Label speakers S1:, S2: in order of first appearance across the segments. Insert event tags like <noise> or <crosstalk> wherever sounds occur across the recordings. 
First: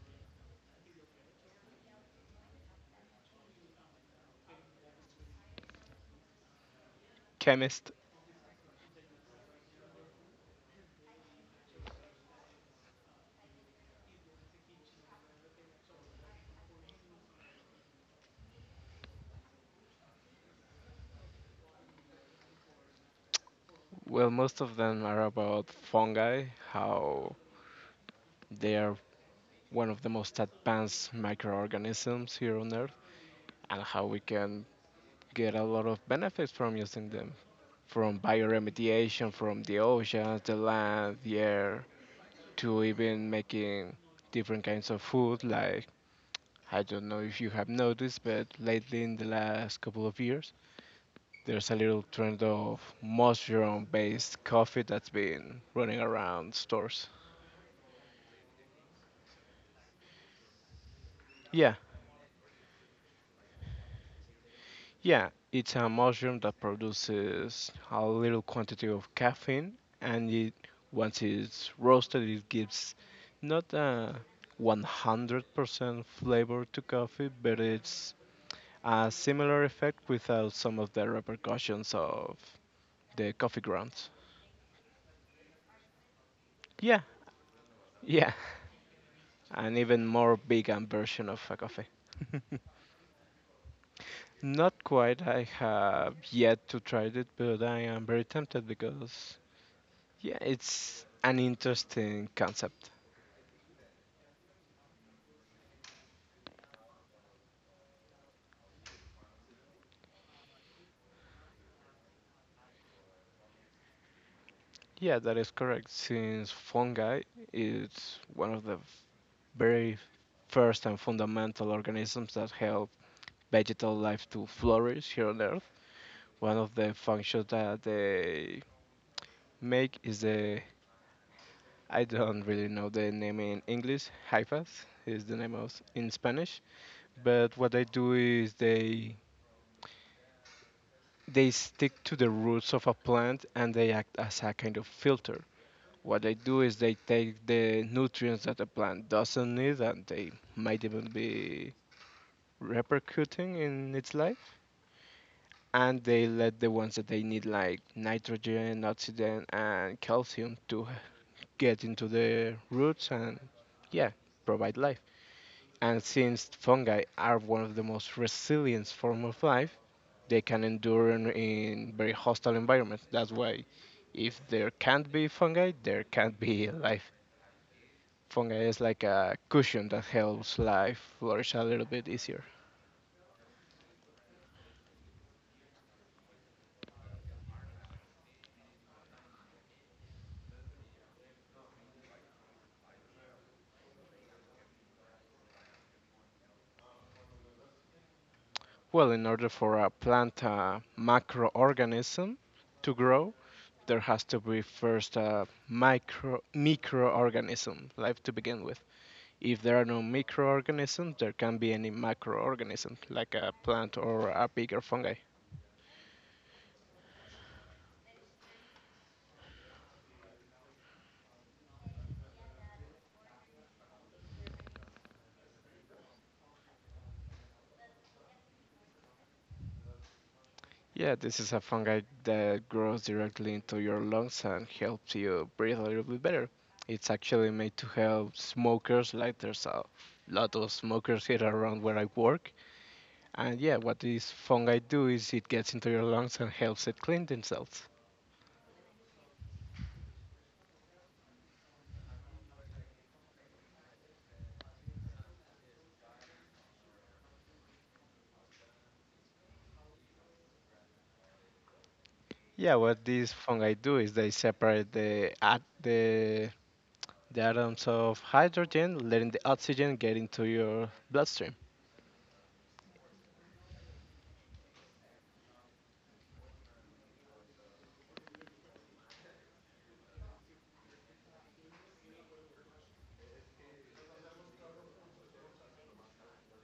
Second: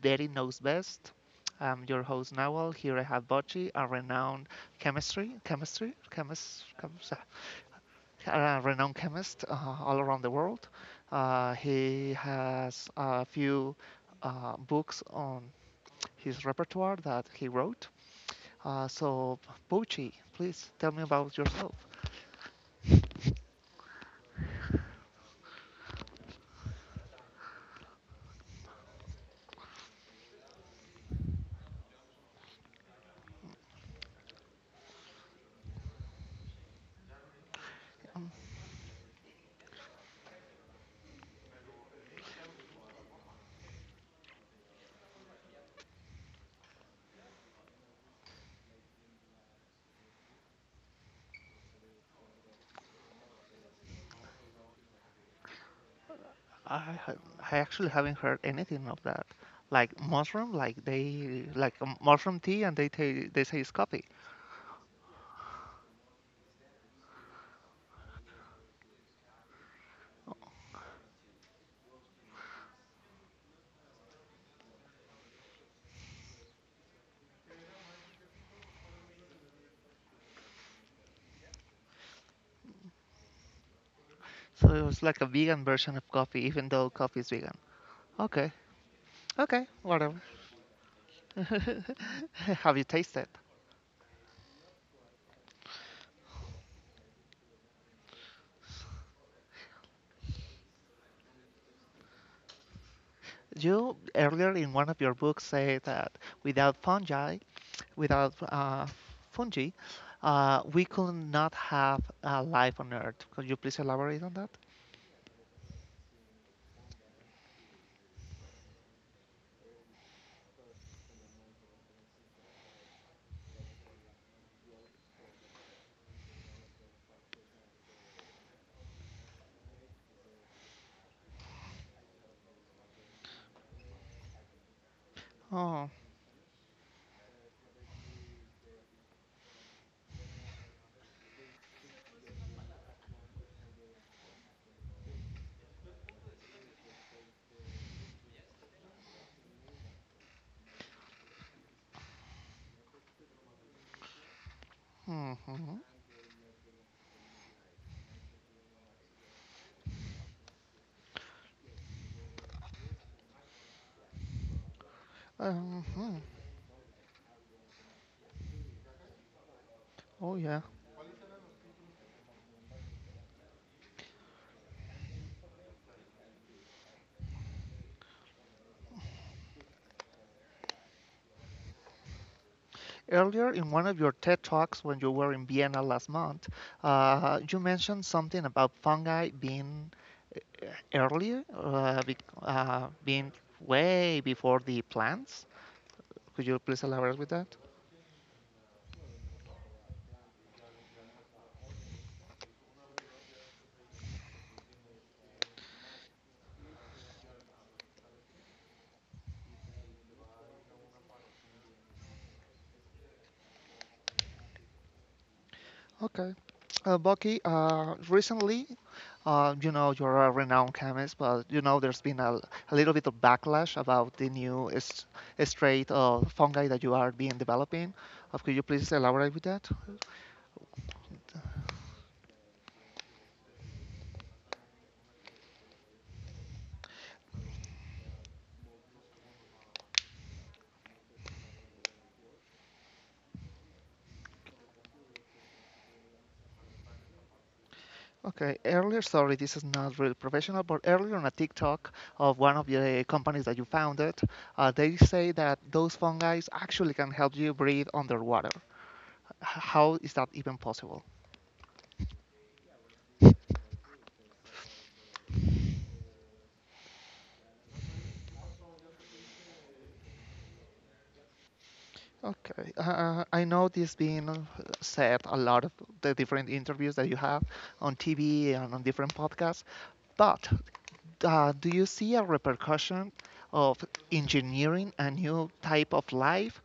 S1: Betty Knows Best. I'm your host Nawal. Here I have Bocci, a renowned chemist,
S2: Chemist.
S1: a renowned chemist all around the world. He has a few books on his repertoire that he wrote. Uh, so, Bocci, please tell me about yourself.
S2: Well, most of them are about fungi, how they are one of the most advanced microorganisms here on earth, and how we can get a lot of benefits from using them, from bioremediation, from the oceans, the land, the air, to even making different kinds of food. Like, I don't know if you have noticed, but lately in the last couple of years there's a little trend of mushroom based coffee that's been running around
S1: I
S2: stores.
S1: ha- I actually haven't heard anything of that. Like mushroom, like they
S2: Yeah,
S1: like a mushroom tea, and they say it's coffee.
S2: yeah, it's a mushroom that produces a little quantity of caffeine, and it once it's roasted, it gives not a 100% flavor to coffee, but it's a similar effect without some of the repercussions of the coffee grounds.
S1: So it was like a vegan version of coffee, even though
S2: Yeah,
S1: coffee is vegan.
S2: yeah,
S1: Okay, okay,
S2: an even
S1: whatever.
S2: more vegan version of a coffee.
S1: <laughs> Have you tasted?
S2: Not quite, I have yet to try it, but I am very tempted because, yeah, it's an interesting concept.
S1: You earlier in one of your books say that without fungi, without fungi, we could not have life on Earth. Could you please elaborate on that?
S2: Yeah, that is correct. Since fungi is one of the very first and fundamental organisms that help vegetal life to flourish here on Earth, one of the functions that they make is the— I don't really know the name in English. Hyphas is the name of
S1: Oh,
S2: in Spanish. But what they do is they stick to the roots of a plant and they act as a kind of filter. What they do is they take the nutrients that the plant doesn't need and they might even be repercuting in its life,
S1: hmm, hmm, hmm.
S2: and they let the ones that they need, like nitrogen, oxygen, and calcium, to get into the roots and, yeah, provide life. And
S1: Hmm.
S2: since fungi are one of the most resilient form of life,
S1: Oh
S2: they
S1: yeah.
S2: can endure in, very hostile environments. That's why if there can't be fungi, there can't be <laughs> life. Fungi is like a cushion that helps life flourish a little bit easier.
S1: Earlier in one of your TED Talks, when you were in Vienna last month, you mentioned something about fungi being uh, being way before the plants. Could you please elaborate with that?
S2: Well, in order for a plant, a macroorganism, to grow, there has to be first a microorganism life to begin with. If there are no microorganisms, there can be any macroorganism like a plant or a bigger fungi.
S1: Okay. Bucky, recently, you know, you're a renowned chemist, but you know, there's been a little bit of backlash about the strain of fungi that you are being developing. Could you please elaborate with that?
S2: Yeah, this is a fungi that grows directly into your lungs and helps you breathe a little bit better. It's actually made to help smokers. Like, there's a lot of smokers here around where I work. And yeah, what this fungi do is it gets into your lungs and helps it clean themselves.
S1: Okay, earlier, sorry, this is not really professional, but earlier on a TikTok of one of the companies that you founded, they say that those fungi actually can help you breathe underwater. How is that even possible?
S2: Yeah, what these fungi do is they separate the the atoms of hydrogen, letting the oxygen get into your bloodstream.
S1: Okay, I know this being said a lot of the different interviews that you have on TV and on different podcasts, but do you see a repercussion of engineering a new type of life.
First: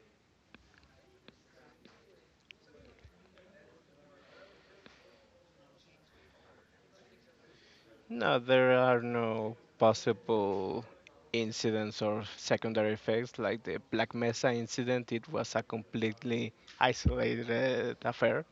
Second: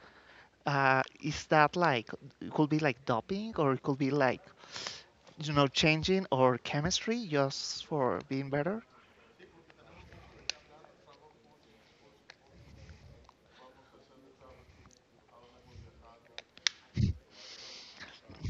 S1: Is that like it could be like doping or it could be like you know changing or chemistry just for
S2: No,
S1: being
S2: there
S1: better?
S2: are no possible incidents or secondary effects like the Black Mesa incident. It was a completely isolated affair.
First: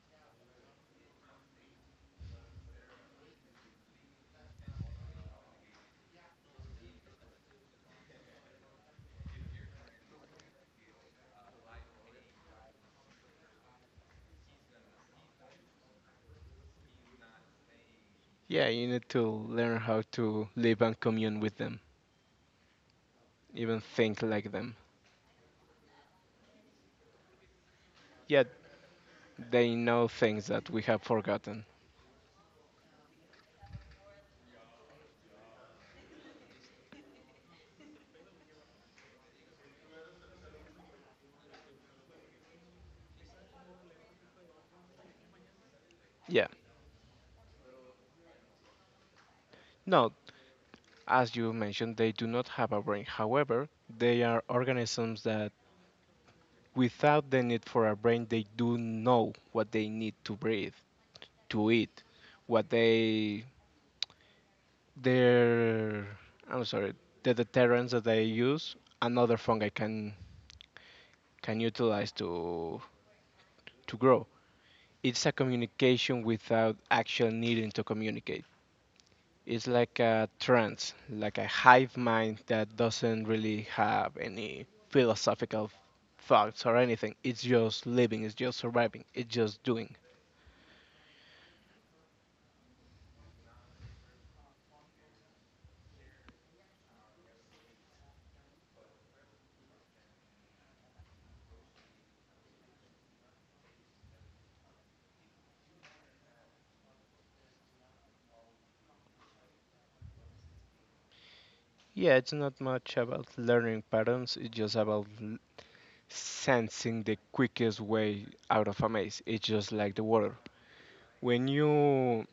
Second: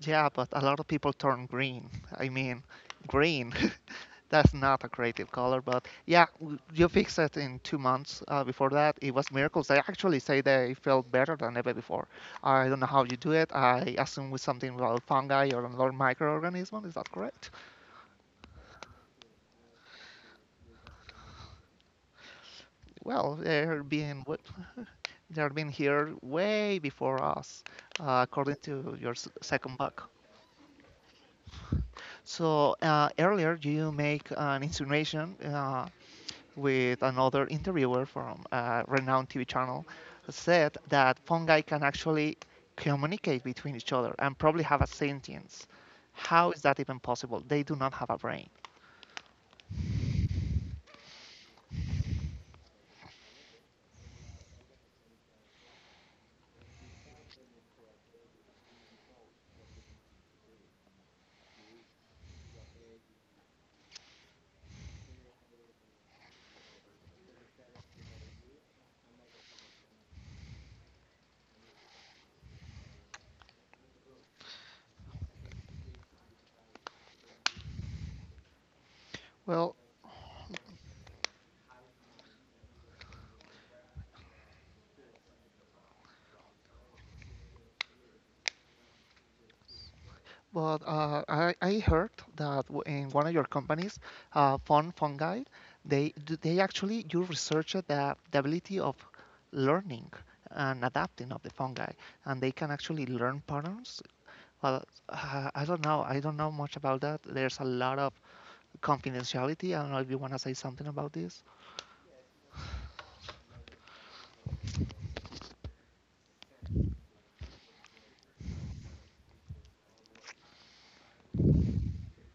S1: Yeah, but a lot of people turn green. I mean, green. <laughs> That's not a creative color, but yeah, you fix it in 2 months. Before that, it was miracles. They actually say they felt better than ever before. I don't know how you do it. I assume with something about fungi or another microorganism. Is that correct?
S2: Yeah, you need to learn how to live and commune with them,
S1: Well,
S2: even
S1: they're being
S2: think
S1: what?
S2: like them.
S1: They've been here way before us,
S2: Yet
S1: according to your
S2: they
S1: second
S2: know
S1: book.
S2: things that we have forgotten.
S1: So earlier you make an insinuation with another interviewer from a renowned TV channel said that fungi can actually communicate between each other and probably have a sentience.
S2: Yeah.
S1: How is that even possible? They do not have a brain.
S2: No, as you mentioned, they do not have a brain. However, they are organisms that without the need for a brain, they do know what they need. To breathe, to eat, what they— their— I'm sorry, the deterrents that they use another fungi can utilize to grow. It's a communication without actually needing to communicate. It's
S1: Well,
S2: like a trance, like a hive mind that doesn't really have any philosophical thoughts or anything. It's just living, it's just surviving, it's just doing.
S1: but I heard that in one of your companies, Fun Fungi, they actually you research the ability of learning and adapting of the fungi, and they can actually learn patterns. Well, I don't know. I don't know much about that. There's a lot of confidentiality. I don't know if you want to say something about this,
S2: Yeah, it's not much about learning patterns, it's just about sensing the quickest way out of a maze. It's just like the water. When you—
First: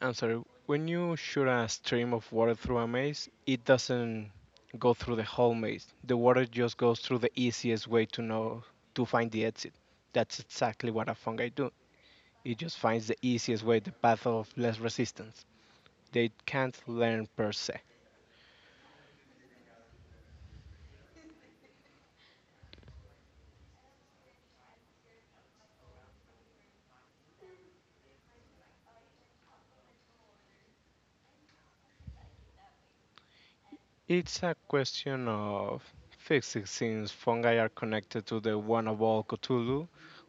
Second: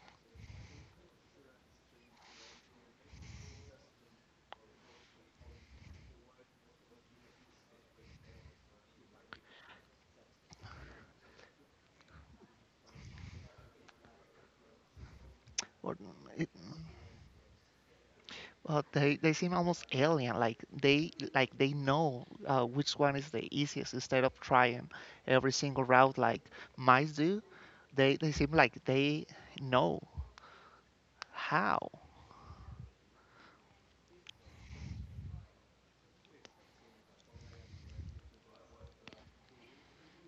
S2: I'm sorry, when you shoot a stream of water through a maze, it doesn't go through the whole maze. The water just goes through the easiest way to know, to find the exit. That's exactly what a fungi do. It just finds the easiest way, the path of less resistance.
S1: or
S2: They can't learn per se.
S1: well, they seem almost alien, like they know which one is the easiest instead of trying every single route like mice do. They seem like they know how.
S2: It's a question of physics, since fungi are connected to the one of all Cthulhu.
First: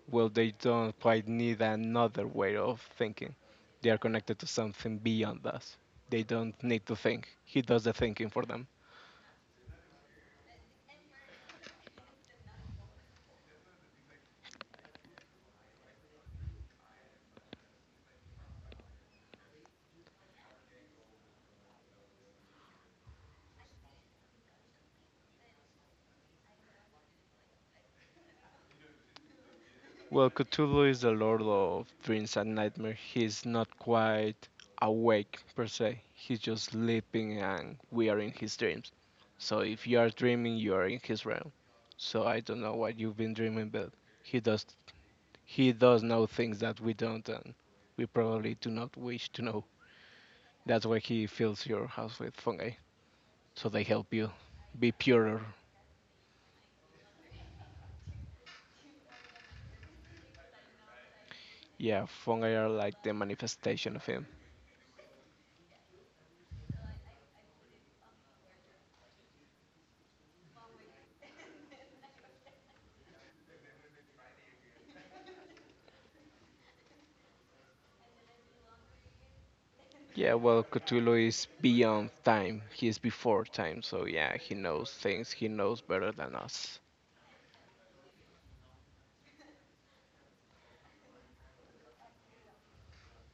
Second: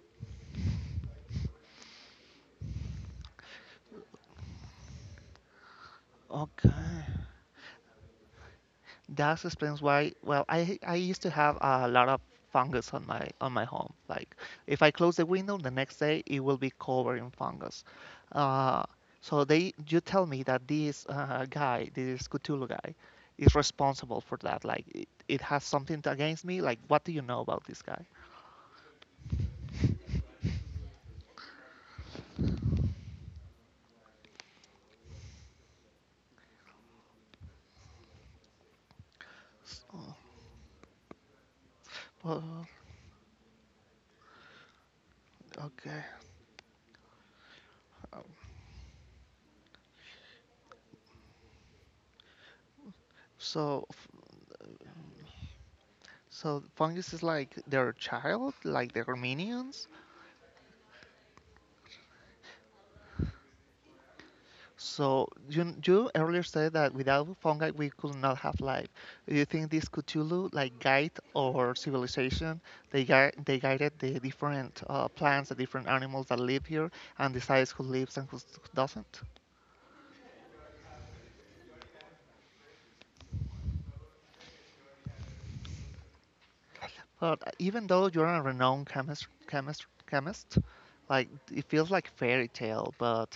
S2: Well, they don't quite need another way of thinking. They are connected to something beyond us. They don't need to
S1: Okay.
S2: think. He does the thinking for them.
S1: That explains why. Well, I used to have a lot of fungus on my home. Like if I close the window, the next day it will be covered in fungus. Uh, so they You tell me that this guy, this Cthulhu guy, is responsible for that. Like it has something against me. Like what do you know about this guy?
S2: Well, Cthulhu is the lord of dreams and nightmares. He's not quite awake per se. He's just sleeping and we are in his dreams. So
S1: S-
S2: if you are
S1: oh,
S2: dreaming, you are in his realm. So I don't
S1: Well,
S2: know what you've been dreaming, but he does he does
S1: okay.
S2: know things that we don't, and we
S1: Um,
S2: probably do not wish to know. That's why he fills your house with fungi, so they
S1: So f-
S2: help you be purer.
S1: so fungus is like their child, like their minions.
S2: Yeah, fungi are like the manifestation of him.
S1: So you earlier said that without fungi we could not have life. Do you think this Cthulhu like guide or civilization they guided the different plants, the different animals that live here, and decides who lives and who doesn't?
S2: Yeah, well, Cthulhu is beyond time. He is before time, so yeah, he knows things. He knows better than us.
S1: But even though you're a renowned chemist, like it feels like fairy tale. But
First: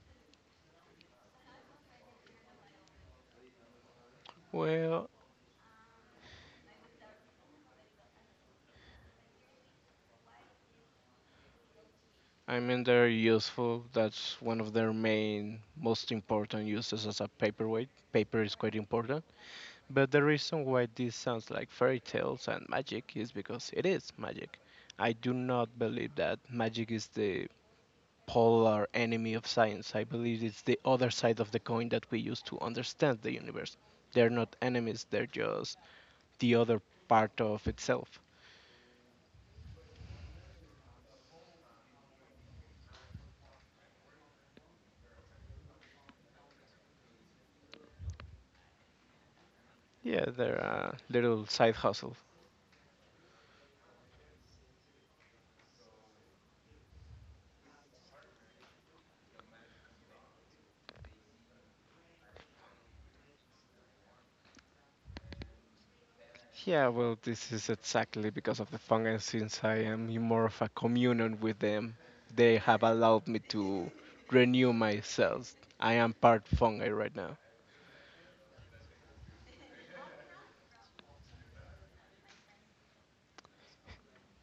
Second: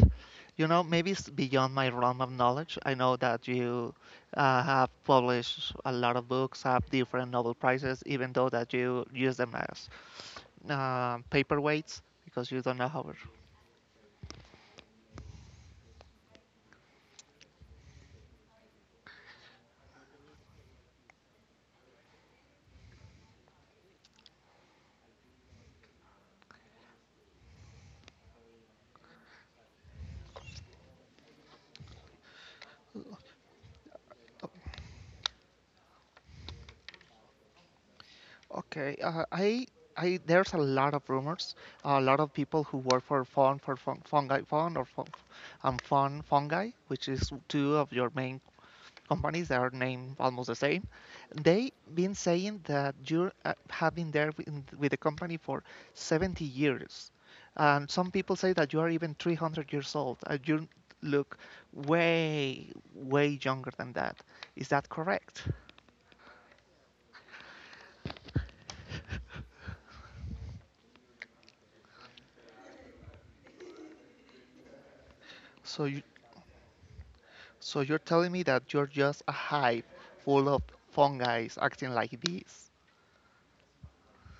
S1: you know, maybe it's beyond my realm of knowledge. I know that you have
S2: Well,
S1: published a lot of books, have different Nobel prizes, even though that you use them as paperweights because
S2: I
S1: you don't
S2: mean,
S1: know how.
S2: they're useful. That's one of their main, most important uses, as a paperweight. Paper is quite important. But the reason why this sounds like fairy tales and magic is because it is magic. I do not believe that magic is the polar enemy of science. I believe it's the other side of the coin that we use to understand the universe. They're not enemies, they're just the other part of itself.
S1: Okay, I, there's a lot of rumors, a lot of people who work for fun, fungi fun or fun, fun fungi, which is two of your main companies that are named
S2: Yeah,
S1: almost
S2: they're
S1: the same,
S2: a little
S1: they
S2: side
S1: have
S2: hustle.
S1: been saying that you have been there with the company for 70 years. And some people say that you are even 300 years old. You look way, way younger than that. Is that correct?
S2: Yeah, well, this is exactly because of the fungus. Since I am in more of a communion with them, they have allowed me to renew my cells.
S1: So,
S2: I am part fungi right now.
S1: so you're telling me that you're just a hive full of fungi acting like bees.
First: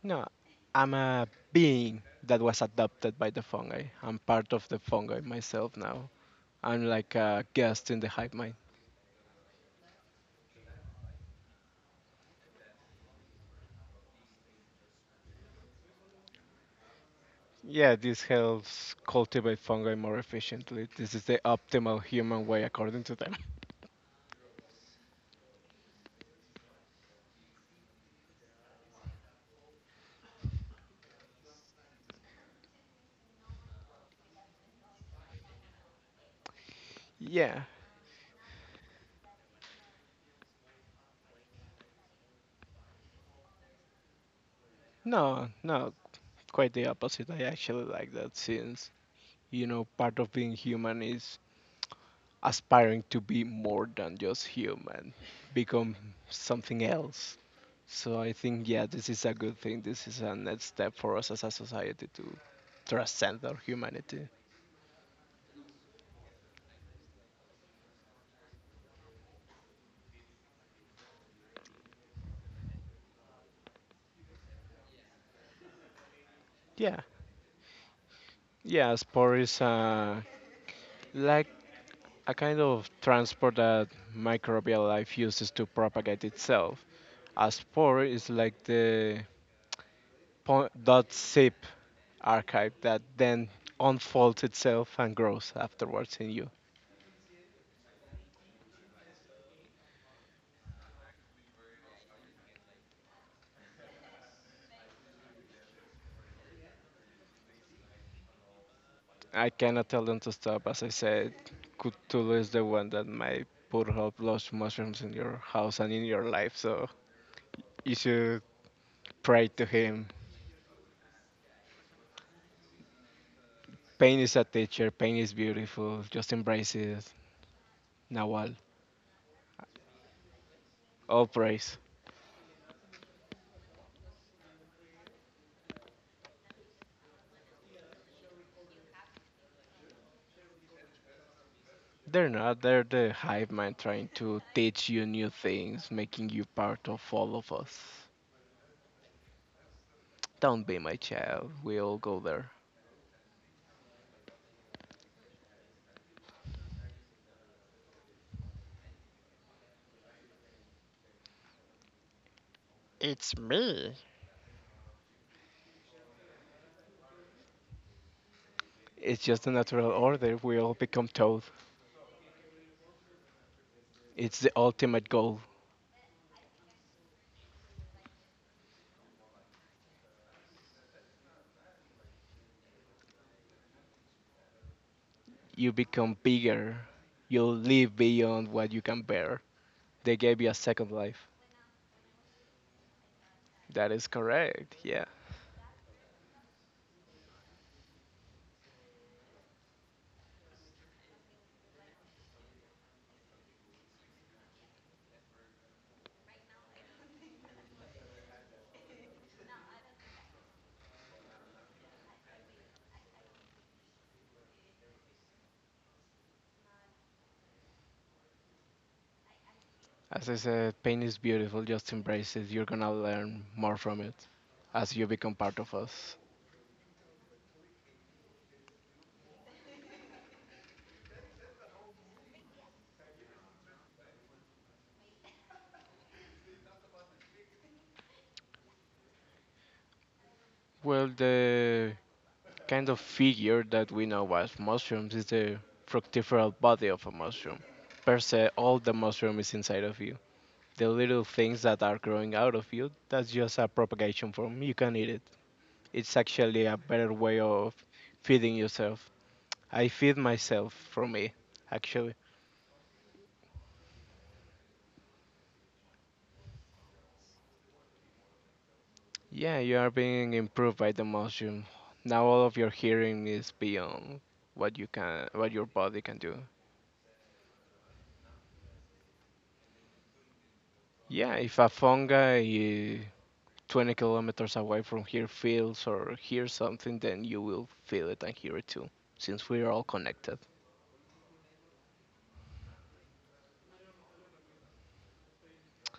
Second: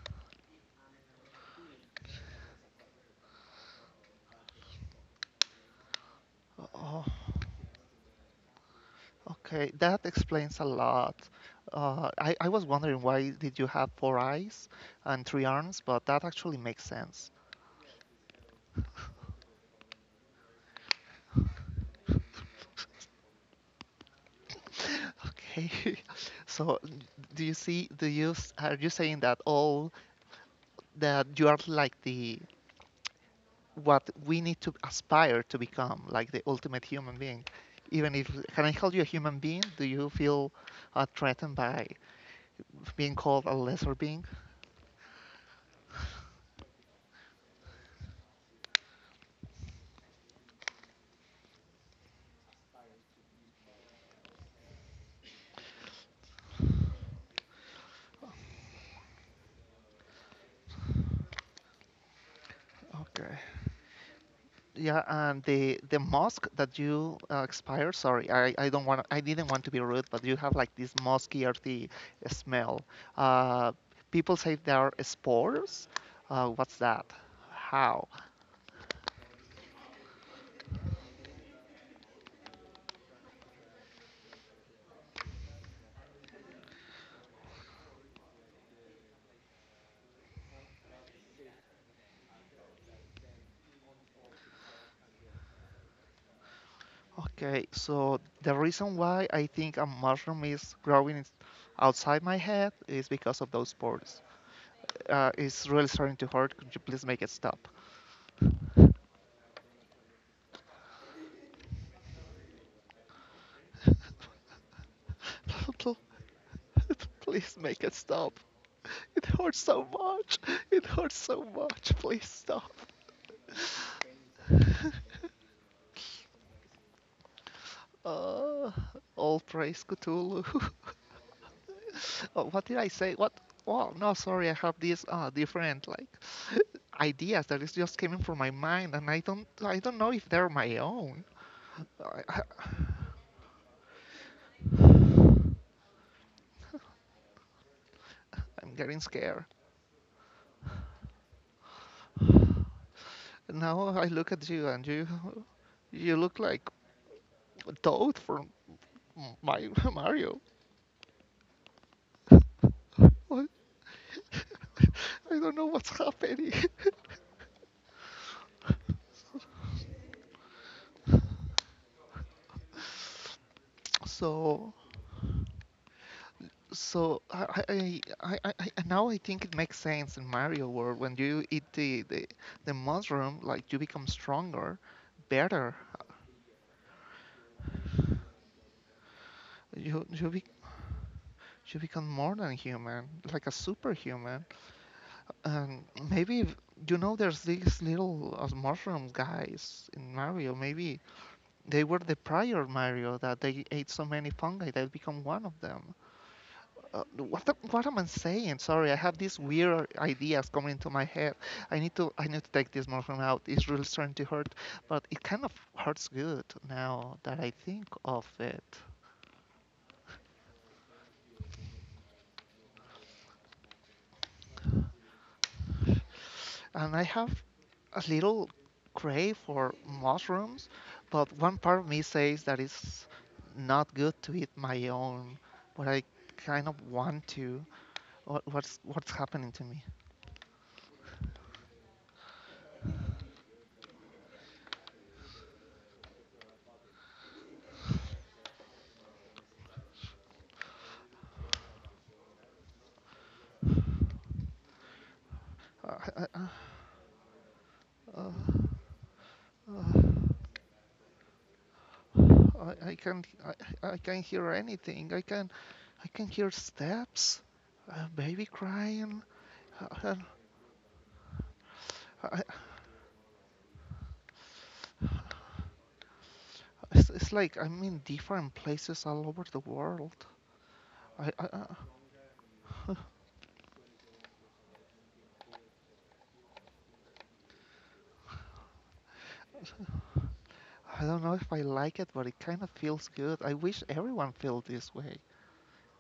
S2: No, I'm a being that was adopted by the fungi. I'm part of the fungi myself now. I'm
S1: Oh,
S2: like a guest in the hive mind.
S1: okay, that explains a lot. I was wondering why did you have four eyes and three arms, but that actually makes sense.
S2: Yeah, this helps cultivate fungi more efficiently. This is the optimal human way according to them. <laughs>
S1: <laughs> Okay, <laughs> so do you see, do you, s- are you saying that you are like what we need to aspire to become, like the ultimate human being?
S2: Yeah.
S1: Even if, can I call you a human being? Do you feel threatened by being called a lesser being?
S2: No, no. Quite the opposite. I actually like that since, you know, part of being human is aspiring to be more than just human, become something else. So I think, yeah, this is a good thing. This is a next step for us as a society to
S1: Okay.
S2: transcend our humanity.
S1: Yeah, and the mosque that you expire. Sorry, I don't want. I didn't want to be rude, but you have like this musky earthy smell. Uh, People say there are spores. What's
S2: Yeah.
S1: that? How?
S2: Yeah, sport is like a kind of transport that microbial life uses to propagate itself. A spore is like the point dot zip archive that then unfolds itself and grows afterwards in you.
S1: Okay, so the reason why I think a mushroom is growing outside my head is because of those spores. It's really starting to hurt. Could you please make it stop?
S2: I cannot tell them to stop. As I said, Cthulhu is the one that might put up lost mushrooms in your house and in
S1: <laughs>
S2: your life, so
S1: Please make it
S2: you
S1: stop.
S2: should
S1: It
S2: pray
S1: hurts
S2: to
S1: so
S2: him.
S1: much. It hurts so much. Please stop.
S2: Pain is a teacher, pain is
S1: <laughs>
S2: beautiful, just embrace it. Nawal,
S1: Uh, all praise Cthulhu.
S2: all praise.
S1: <laughs> Oh, what did I say? What? Oh no, sorry. I have these different like ideas that is just coming from my mind, and I don't know if they're my own. I, <sighs>
S2: They're
S1: I,
S2: not, they're the hive mind trying to teach you new things, making you part of all of us.
S1: I'm getting scared.
S2: Don't be my child, we all go there.
S1: Now I look at you, and you look like Toad from my Mario. <laughs>
S2: It's
S1: What?
S2: me.
S1: <laughs> I don't know what's happening.
S2: It's just a natural order. We all become toad.
S1: <laughs>
S2: It's the
S1: so
S2: ultimate goal.
S1: Now I think it makes sense in Mario World when you eat the mushroom, like you become stronger,
S2: You
S1: better.
S2: become bigger. You'll live beyond what you can bear.
S1: You
S2: They
S1: you
S2: gave
S1: be,
S2: you a second life.
S1: you become more than human, like a
S2: That is
S1: superhuman.
S2: correct. Yeah.
S1: And maybe if- you know there's these little mushroom guys in Mario. Maybe they were the prior Mario that they ate so many fungi that become one of them. Uh, what am I saying? Sorry, I have these weird ideas coming into my head. I need to take this morphine out. It's really starting to hurt, but it kind of hurts good now that I think of it.
S2: As I said, pain is beautiful. Just embrace it. You're gonna learn more from it as you become part of us.
S1: And I have a little crave for mushrooms, but one part of me says that it's not good to eat my own, but I kind of want to. What's happening to me?
S2: Well, the kind of figure that we know as mushrooms is the fructiferal body of a mushroom. Per se, all the mushroom is inside of you. The little things that are growing out of you, that's just a propagation form. You can eat it. It's
S1: Uh, uh,
S2: actually a better way of
S1: uh,
S2: feeding yourself.
S1: uh,
S2: I
S1: uh.
S2: feed myself from it, actually.
S1: I, I can I can hear anything. I can hear steps, a baby crying.
S2: Yeah, you are
S1: uh,
S2: being improved by the mushroom. Now
S1: uh, I,
S2: all of your hearing is beyond what you can— what your body can do.
S1: it's like I'm in different places all over the world. I,
S2: Yeah,
S1: I
S2: if
S1: uh,
S2: a fungi 20 kilometers away from here feels or hears something, then you will feel it and hear it too, since we are all connected.
S1: I don't know if I like it, but it kind of feels good. I wish everyone felt this way.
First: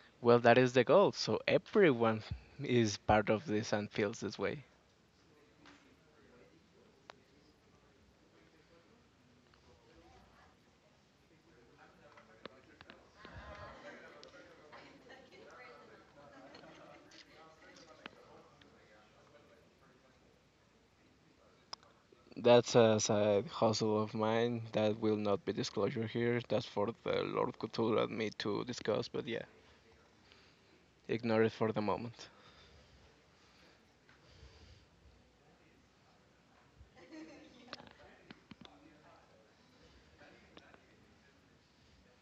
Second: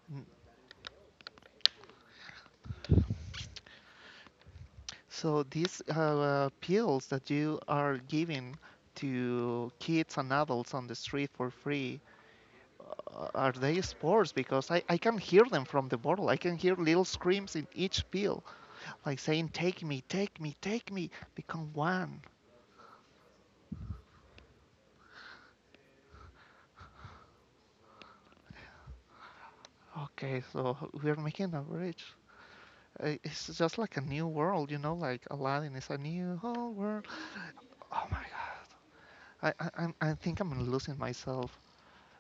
S1: N-
S2: Well, that is the goal. So everyone is part of this and feels this way.
S1: So these pills that you are giving to kids and adults on the street for free, are they sports? Because I can hear them from the bottle. I can hear little screams in each pill, like saying, take me, take me, take me, become one.
S2: That's a side hustle of mine that will not be disclosure here. That's for the Lord Cthulhu and me to discuss, but yeah,
S1: Okay, so we're
S2: ignore
S1: making
S2: it
S1: a
S2: for the
S1: bridge.
S2: moment.
S1: It's just like a new world, you know, like Aladdin is a new whole world. Oh my god, I, I, I think I'm losing myself.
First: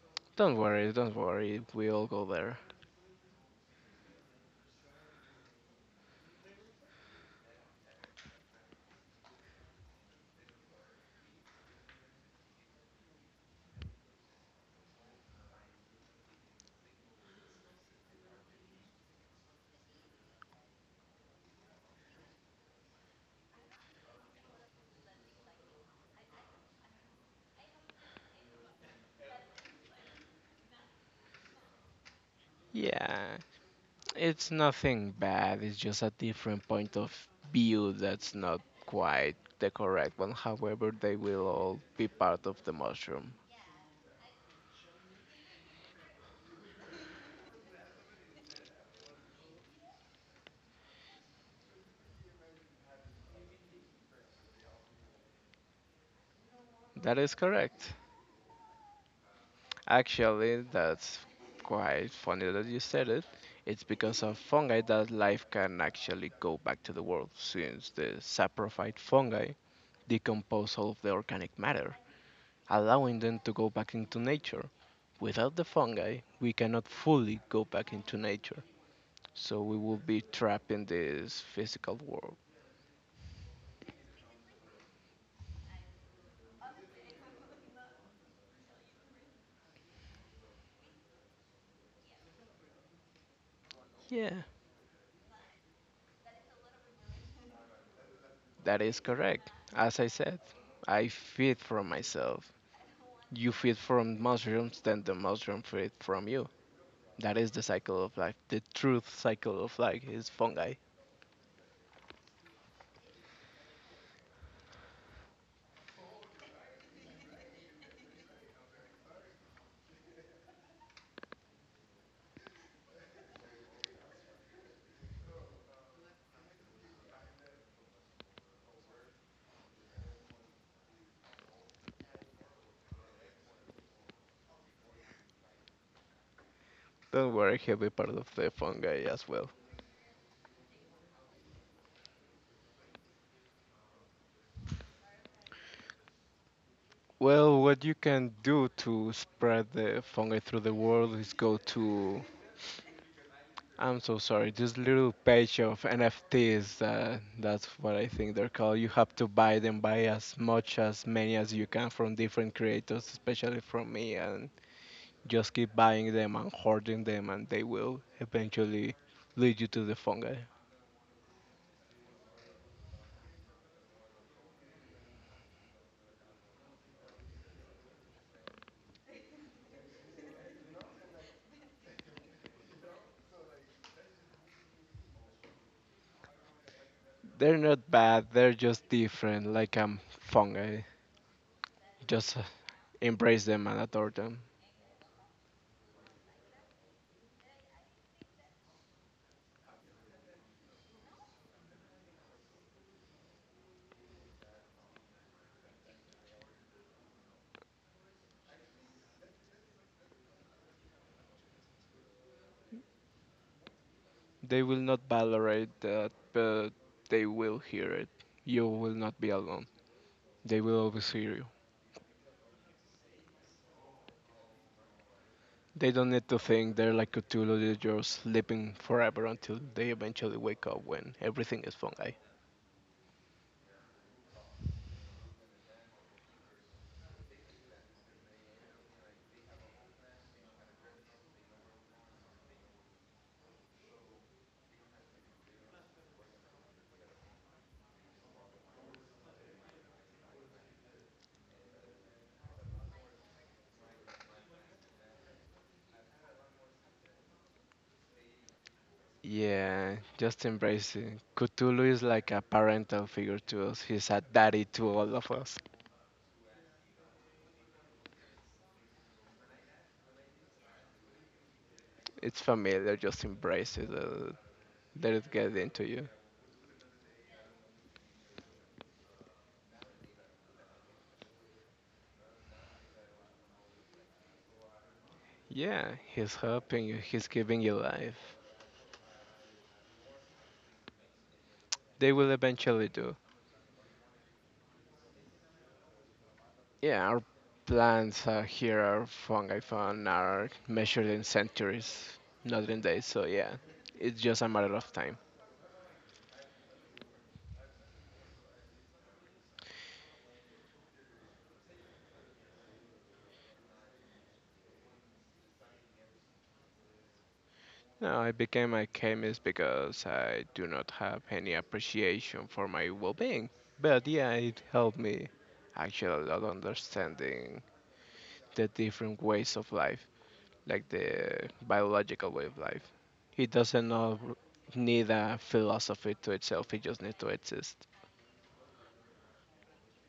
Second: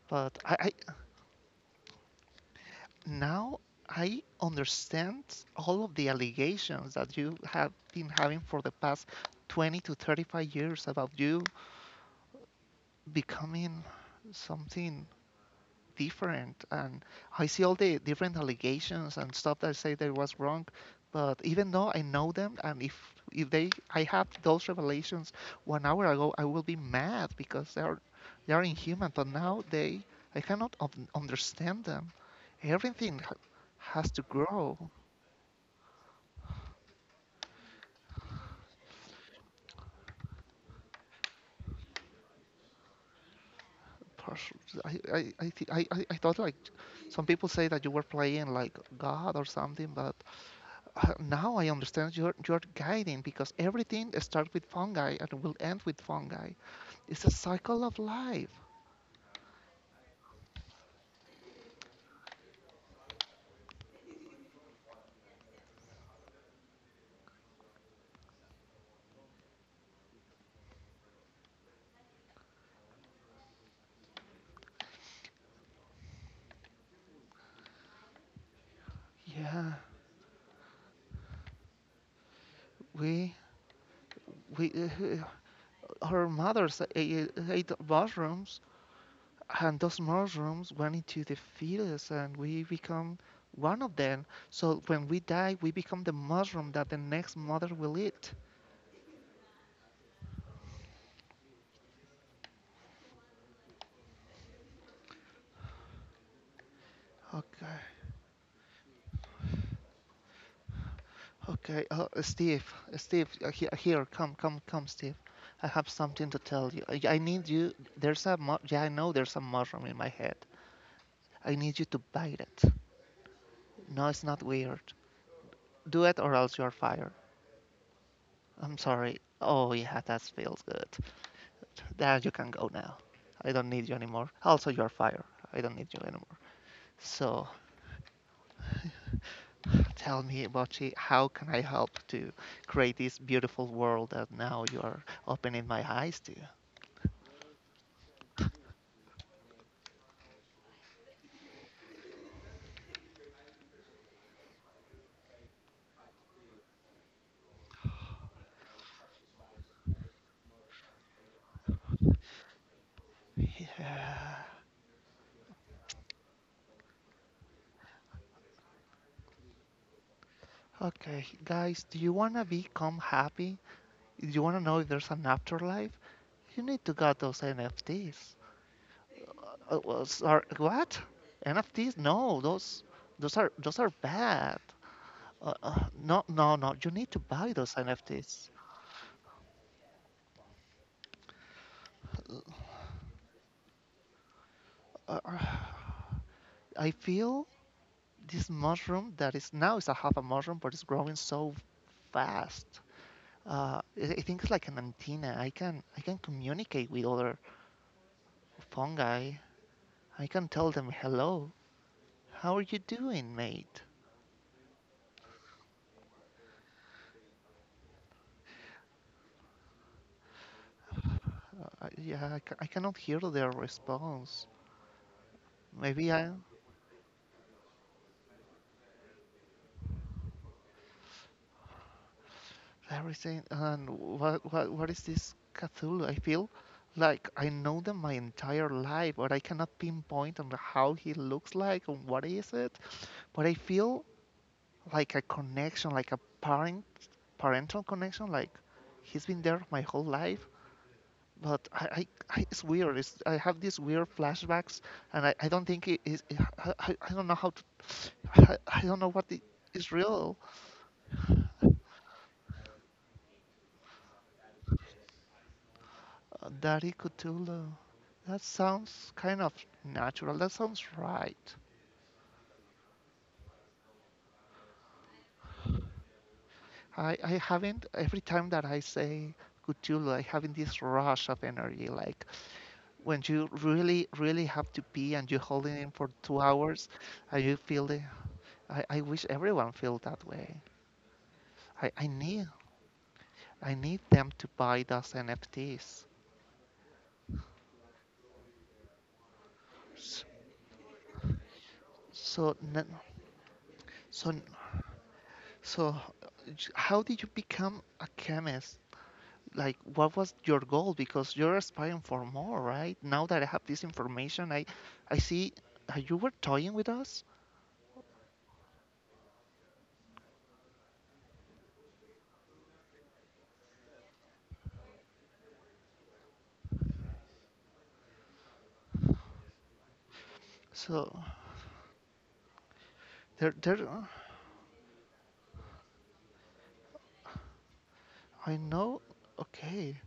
S1: But
S2: Don't
S1: I
S2: worry, don't worry, we all go there.
S1: now I understand all of the allegations that you have been having for the past 20 to 35 years about you becoming something different. And I see all the different allegations and stuff that say there was wrong. But even though I know them, and if they I have those revelations 1 hour ago, I will be mad because they are inhuman. But now they I cannot understand them. Everything ha-
S2: Yeah,
S1: has to
S2: it's
S1: grow.
S2: nothing bad, it's just a different point of view that's not quite the correct one. However, they will all be part of the mushroom.
S1: Pers- I, th- I thought like some people say that you were playing like God or something, but now I understand your guiding because everything starts with fungi and will end with fungi.
S2: That
S1: It's a
S2: is
S1: cycle
S2: correct.
S1: of life.
S2: Actually, that's quite funny that you said it. It's because of fungi that life can actually go back to the world, since the saprophyte fungi decompose all of the organic matter, allowing them to go back into nature. Without the fungi, we cannot fully go back into nature, so
S1: Yeah,
S2: we will be trapped in this physical world.
S1: we we our mothers ate mushrooms, and those mushrooms went into the fetus, and we become one of them.
S2: Yeah,
S1: So when we die, we become the mushroom that the next mother will eat.
S2: that is correct. As I said, I feed from myself. You feed from mushrooms, then the mushroom feed from you. That is the
S1: Okay,
S2: cycle of life. The truth cycle of life is fungi.
S1: okay, Steve, Steve, here, come, come, come, Steve. I have something to tell you. I need you. Yeah, I know there's a mushroom in my head. I need you to bite it. No, it's not weird. Do it or else you're fired. I'm sorry. Oh yeah, that feels good. There you can go now. I don't need you anymore. Also, you're fired. I don't need you anymore.
S2: Don't
S1: So,
S2: worry, he'll be part of the fungi as well.
S1: tell me, Bochi, how can I help to create this beautiful world that now you are opening my eyes to?
S2: Well, what you can do to spread the fungi through the world is go to— I'm so sorry. This little page of NFTs. That's what I think they're called. You have to buy them, buy as much as many as you can from different creators, especially from me,
S1: Yeah.
S2: and just keep buying them and hoarding them, and they will eventually lead you to the fungi.
S1: Okay, guys, do you want to become happy? Do you want to know if there's an afterlife? You need to get those NFTs. Sorry, what? NFTs? No, those are bad. No. You need to buy
S2: They're
S1: those
S2: not bad,
S1: NFTs.
S2: they're just different, like fungi. Just embrace them and adore them.
S1: Uh, uh, I feel this mushroom that is now is a half a mushroom, but it's growing so fast. I think it's like an antenna. I can communicate with other fungi. I can tell them hello. How are you doing, mate?
S2: They will not tolerate that, but they will hear it. You will not be alone. They will always hear you.
S1: Yeah, I cannot hear their response.
S2: They don't
S1: Maybe
S2: need
S1: I.
S2: to think, they're like Cthulhu, they're just sleeping forever until they eventually wake up when everything is fungi.
S1: Larry saying, and what is this Cthulhu? I feel like I know them my entire life, but I cannot pinpoint on how he looks like and what is it. But I feel like a connection, like a parental connection, like he's been there my whole life. But I it's weird. It's, I have these weird flashbacks, and I don't think it is. I don't know how to I don't know what the
S2: Yeah,
S1: Israel
S2: just embrace it. Cthulhu is like a parental figure to us. He's a daddy to all of us.
S1: Dari Cthulhu. That sounds kind of natural. That sounds right.
S2: It's familiar. Just embrace it. Let it get into you.
S1: I haven't every time that I say Cthulhu, I having this rush of energy. Like when you really, really have to pee and you hold it in
S2: Yeah,
S1: for
S2: he's
S1: two
S2: helping
S1: hours,
S2: you, he's
S1: and you
S2: giving you
S1: feel it.
S2: life.
S1: I wish everyone felt that way. I, I
S2: They will
S1: need
S2: eventually do.
S1: I need them to buy those NFTs.
S2: Yeah, our plants are here are fungi found
S1: S-
S2: are measured in centuries,
S1: So
S2: not in
S1: n-
S2: days, so yeah. It's
S1: so
S2: just
S1: n-
S2: a matter of time.
S1: so uh, how did you become a chemist? Like what was your goal, because you're aspiring for more. Right now that I have this information, I see you were toying with us.
S2: No, I became a chemist because I do not have any appreciation for my well being. But yeah, it helped me actually a lot understanding the different ways of life, like
S1: So
S2: the biological way of life. He
S1: there
S2: doesn't
S1: there
S2: know, need a philosophy to itself. He just needs to exist.
S1: I know. Okay,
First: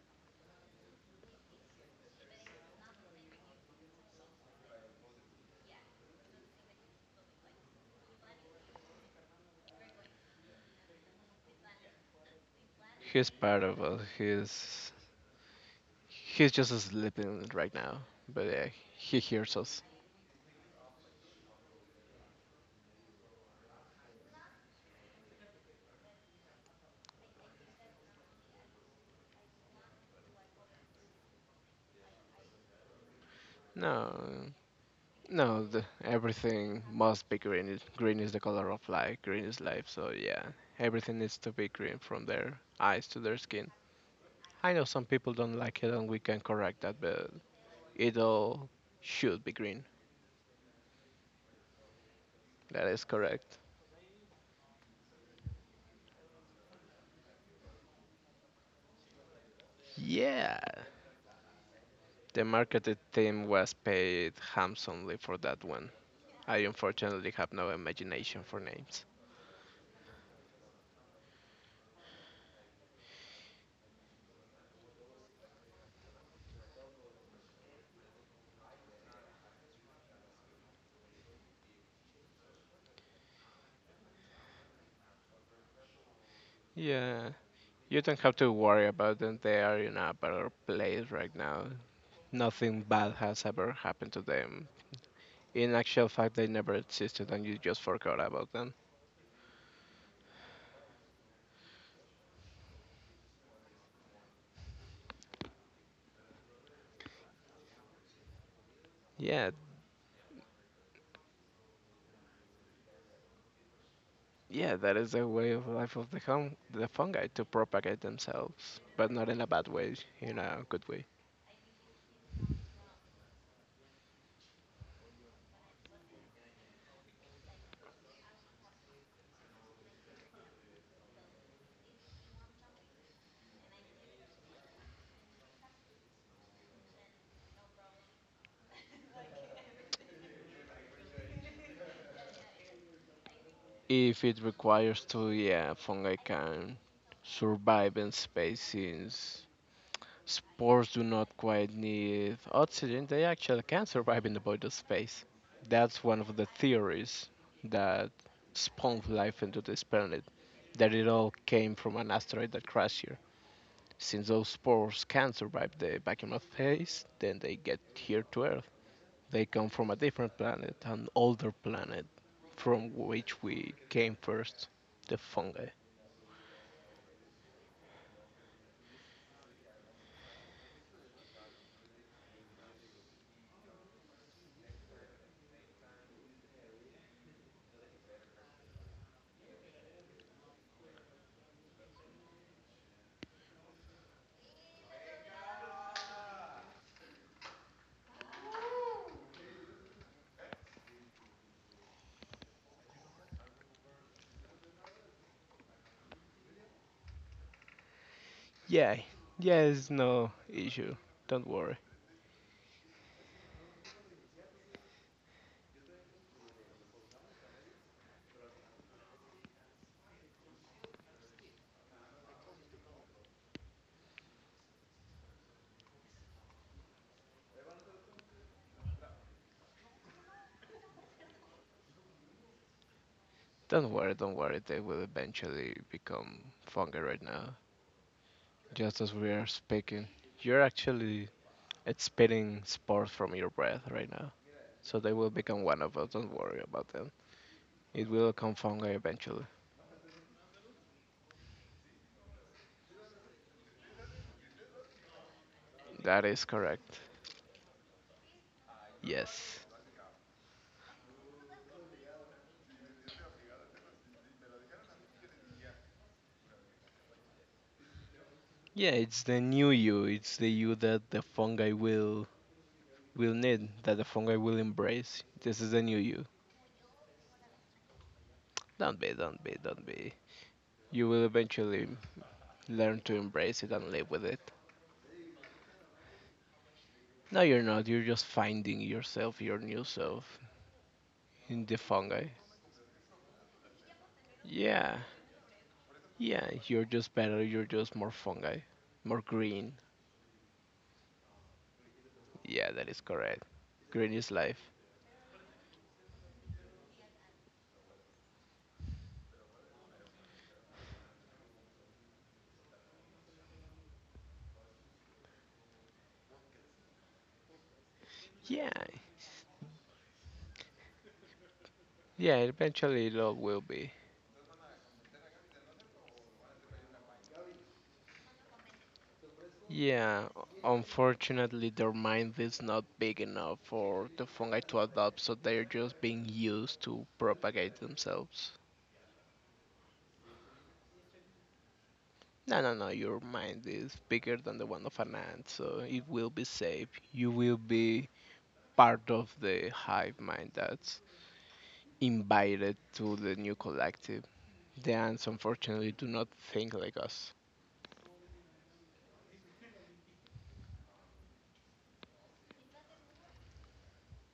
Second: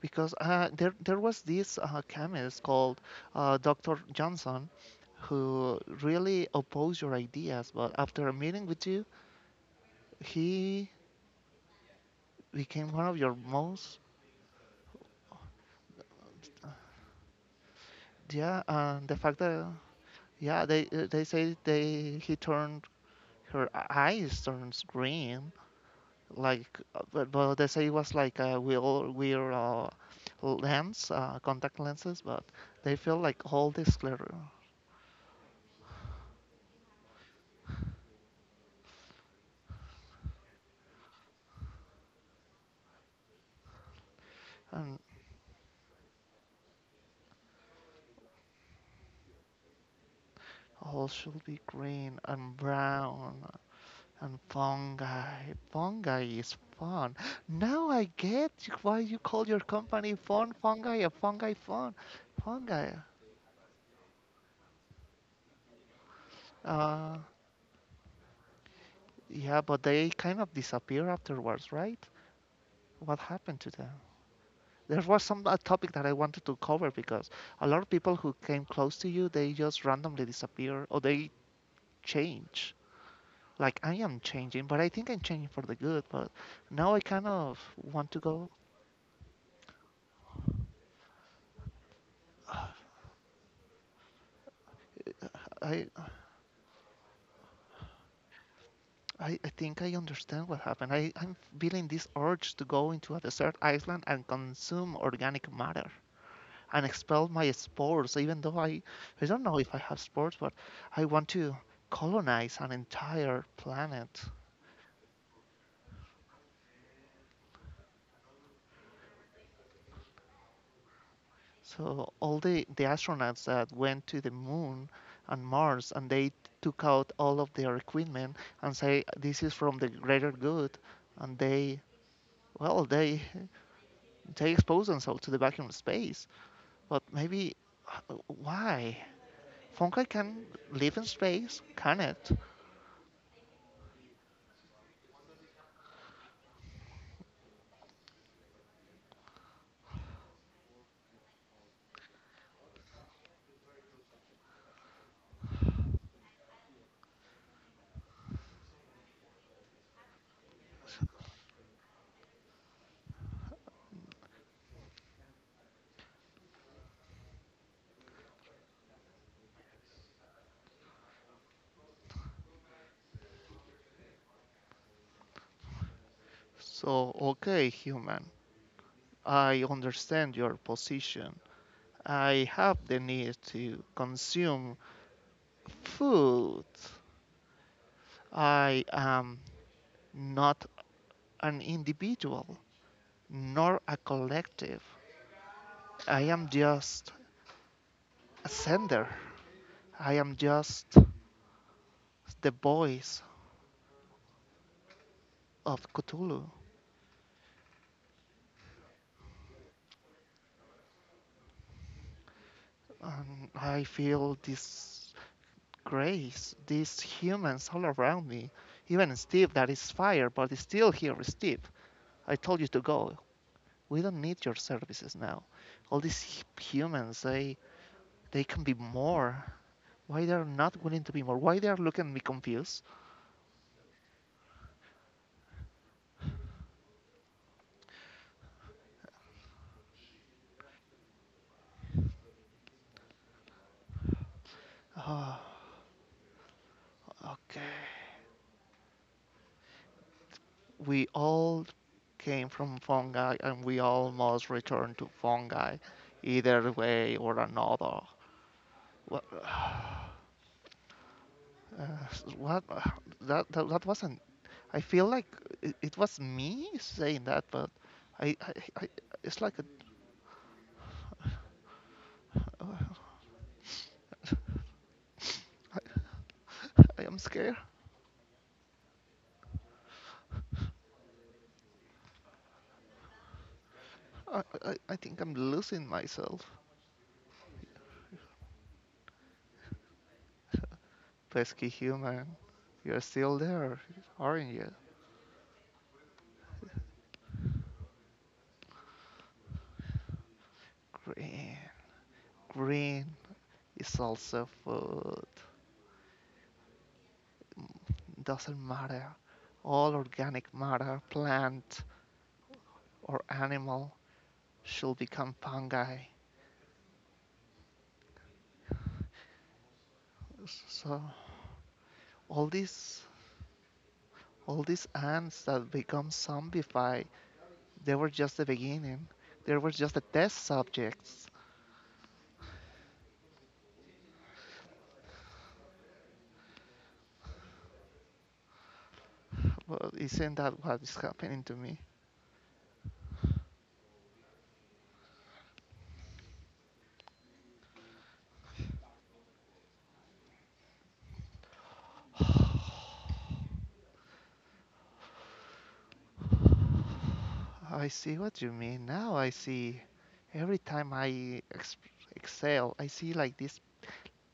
S1: because there was this chemist called Dr. Johnson, who really opposed your ideas, but after a meeting with you he became one of
S2: He's
S1: your
S2: part of
S1: most.
S2: us. He's just sleeping right now, but
S1: Yeah, and the
S2: he
S1: fact
S2: hears
S1: that,
S2: us.
S1: yeah, they say they he turned her eyes turns green, like but they say it was like we all wear lens contact lenses, but they feel like all this glitter.
S2: No, no, the, everything must be green. It- Green is the color of life. Green is life. So yeah, everything needs to be green from their eyes to their skin. I know
S1: And
S2: some people don't like it, and we can correct that, but it all should be green.
S1: all should be green and
S2: That is
S1: brown
S2: correct.
S1: and fungi. Fungi is fun. Now I get why you call your company fun
S2: Yeah.
S1: fungi, a fungi fun
S2: The
S1: fungi
S2: marketed team was paid handsomely for that one. I
S1: uh
S2: unfortunately have no imagination for names.
S1: yeah, but they kind of disappear afterwards, right? What happened to them? There was some a topic that I wanted to cover, because a lot of people who came close to you, they just randomly disappear or they change. Like I am changing, but I think I'm changing for the good. But now I kind
S2: Yeah.
S1: of
S2: You
S1: want to
S2: don't have
S1: go.
S2: to worry about them. They are in a better place right now. Nothing bad has ever happened to them. In
S1: I
S2: actual fact, they never existed and you just forgot about them.
S1: I think I understand what happened. I'm feeling this urge to go into a desert island and consume organic matter and expel my spores, even though I don't
S2: Yeah,
S1: know if I have spores, but I want to colonize an entire planet.
S2: yeah, that is the way of life of the fungi to propagate themselves, but not in a bad way, in a good way.
S1: So all the astronauts that went to the moon and Mars, and they took out all of their equipment and say this is from the greater good, and they, well, they <laughs> they expose themselves to the vacuum of space. But maybe why? Fungi can live in space, can it?
S2: If it requires to, yeah, fungi can survive in space since spores do not quite need oxygen. They actually can survive in the void of space. That's one of the theories that spawned life into this planet. That it all came from an asteroid that crashed here. Since those spores can survive the vacuum of space, then they get here to Earth. They come from a different planet, an older planet, from which we came first, the fungi.
S1: So okay, human, I understand your position. I have the need to consume food. I am not an individual nor a collective. I am just a sender. I am just the voice of Cthulhu.
S2: Yeah, yeah, it's no issue. Don't worry.
S1: And I feel this grace, these humans all around me. Even Steve, that is fire, but is still here, Steve. I told you to go. We don't need your services now. All these humans, they can be more. Why they're not willing to be more? Why they're looking at me confused?
S2: Don't worry. They will eventually become fungi right now. Just as we are speaking, you're actually expelling spores from your breath right now. So they will
S1: Oh,
S2: become one of us. Don't worry about them.
S1: okay.
S2: It will come fungi eventually.
S1: We all came from fungi and we all must return to fungi,
S2: That is
S1: either
S2: correct.
S1: way or another. What, <sighs>
S2: Yes.
S1: what, that wasn't, I feel like it was me saying that, but i, I, I
S2: Yeah, it's
S1: it's
S2: the
S1: like a,
S2: new you. It's the you that the fungi will
S1: <sighs> uh,
S2: will need, that the fungi will embrace. This is the new you.
S1: I am scared.
S2: Don't be. You will eventually learn to embrace it and live with
S1: I,
S2: it.
S1: I i think I'm losing myself.
S2: No, you're not. You're just finding yourself, your new self,
S1: Pesky
S2: in the fungi.
S1: human, you're still there, aren't you?
S2: Yeah, yeah. You're just better. You're just more fungi, more green.
S1: Green.
S2: Yeah, that is
S1: Green
S2: correct.
S1: is
S2: Green is
S1: also
S2: life.
S1: food. Doesn't matter. All organic matter, plant or animal, should become fungi.
S2: Yeah,
S1: So
S2: yeah.
S1: all these,
S2: Eventually, it all will be.
S1: all these ants that become zombified, they were just the beginning. They were just the
S2: Yeah,
S1: test subjects.
S2: unfortunately, their mind is not big enough for the fungi to adopt, so they're just being used to propagate themselves.
S1: Well, isn't that what is happening to me?
S2: No, no, no, your mind is bigger than the one of an ant, so it will be safe. You will be part of the hive mind that's invited to the new collective. The ants, unfortunately, do not think like us.
S1: I see what you mean. Now I see. Every time I exhale, I see like this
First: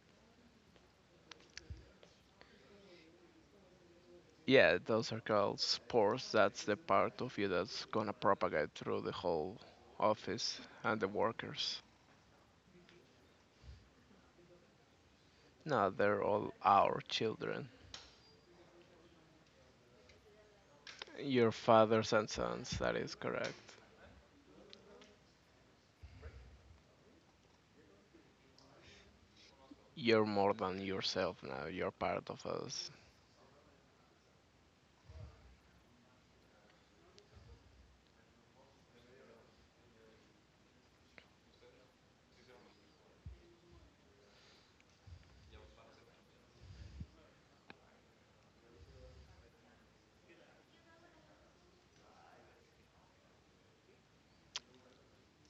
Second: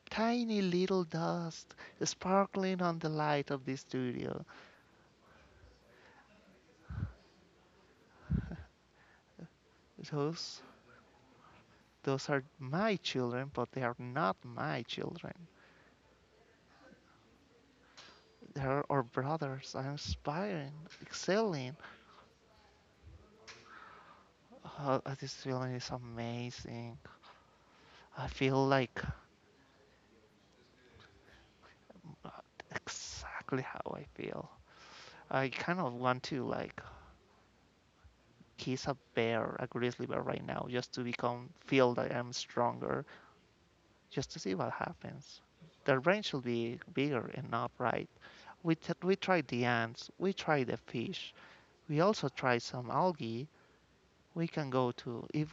S1: tiny little dust sparkling on the light of the studio.
S2: Yeah, those are called spores. That's the part of you that's gonna propagate through the whole office
S1: Those
S2: and the workers.
S1: Those are my children, but they are not my children.
S2: No, they're all our children.
S1: They are our brothers. I'm inspiring,
S2: Your
S1: excelling.
S2: fathers and sons, that is correct.
S1: Oh, this feeling is amazing. I feel like
S2: You're more than yourself now, you're part
S1: uh,
S2: of us.
S1: exactly how I feel. I kind of want to like kiss a bear, a grizzly bear right now, just to become feel that I'm stronger, just to see what happens. The brain should be bigger and not right. We tried the ants, we tried the fish, we also tried some algae. We can go to, if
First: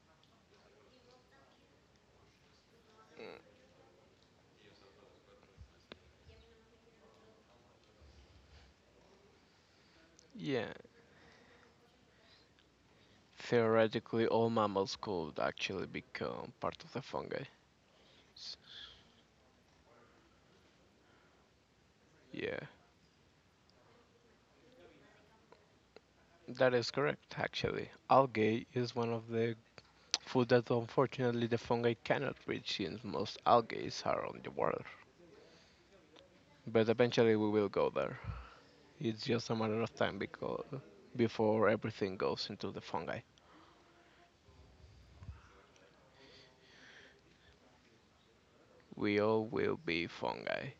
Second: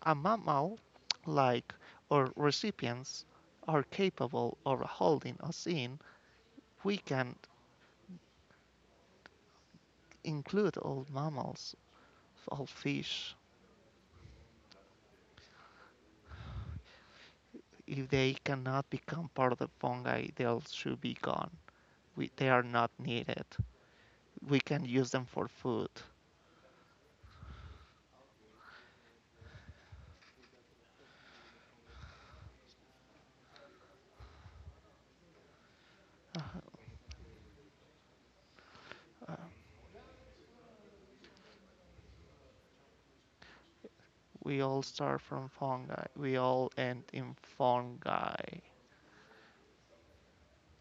S1: a mammal like or recipients are capable of holding or seeing, we can
S2: Yeah,
S1: include all mammals, all fish.
S2: theoretically, all mammals could actually become part of the fungi.
S1: If they
S2: S-
S1: cannot become part of the fungi, they should be gone. We, they
S2: Yeah,
S1: are not needed, we can use them for food.
S2: that is correct, actually. Algae is one of the food that unfortunately the fungi cannot reach since most algae are on the water. But eventually we will go there. It's
S1: uh,
S2: just a matter of time because before everything goes into the fungi.
S1: we all start from fungi, we all end in fungi.
S2: We all will be fungi.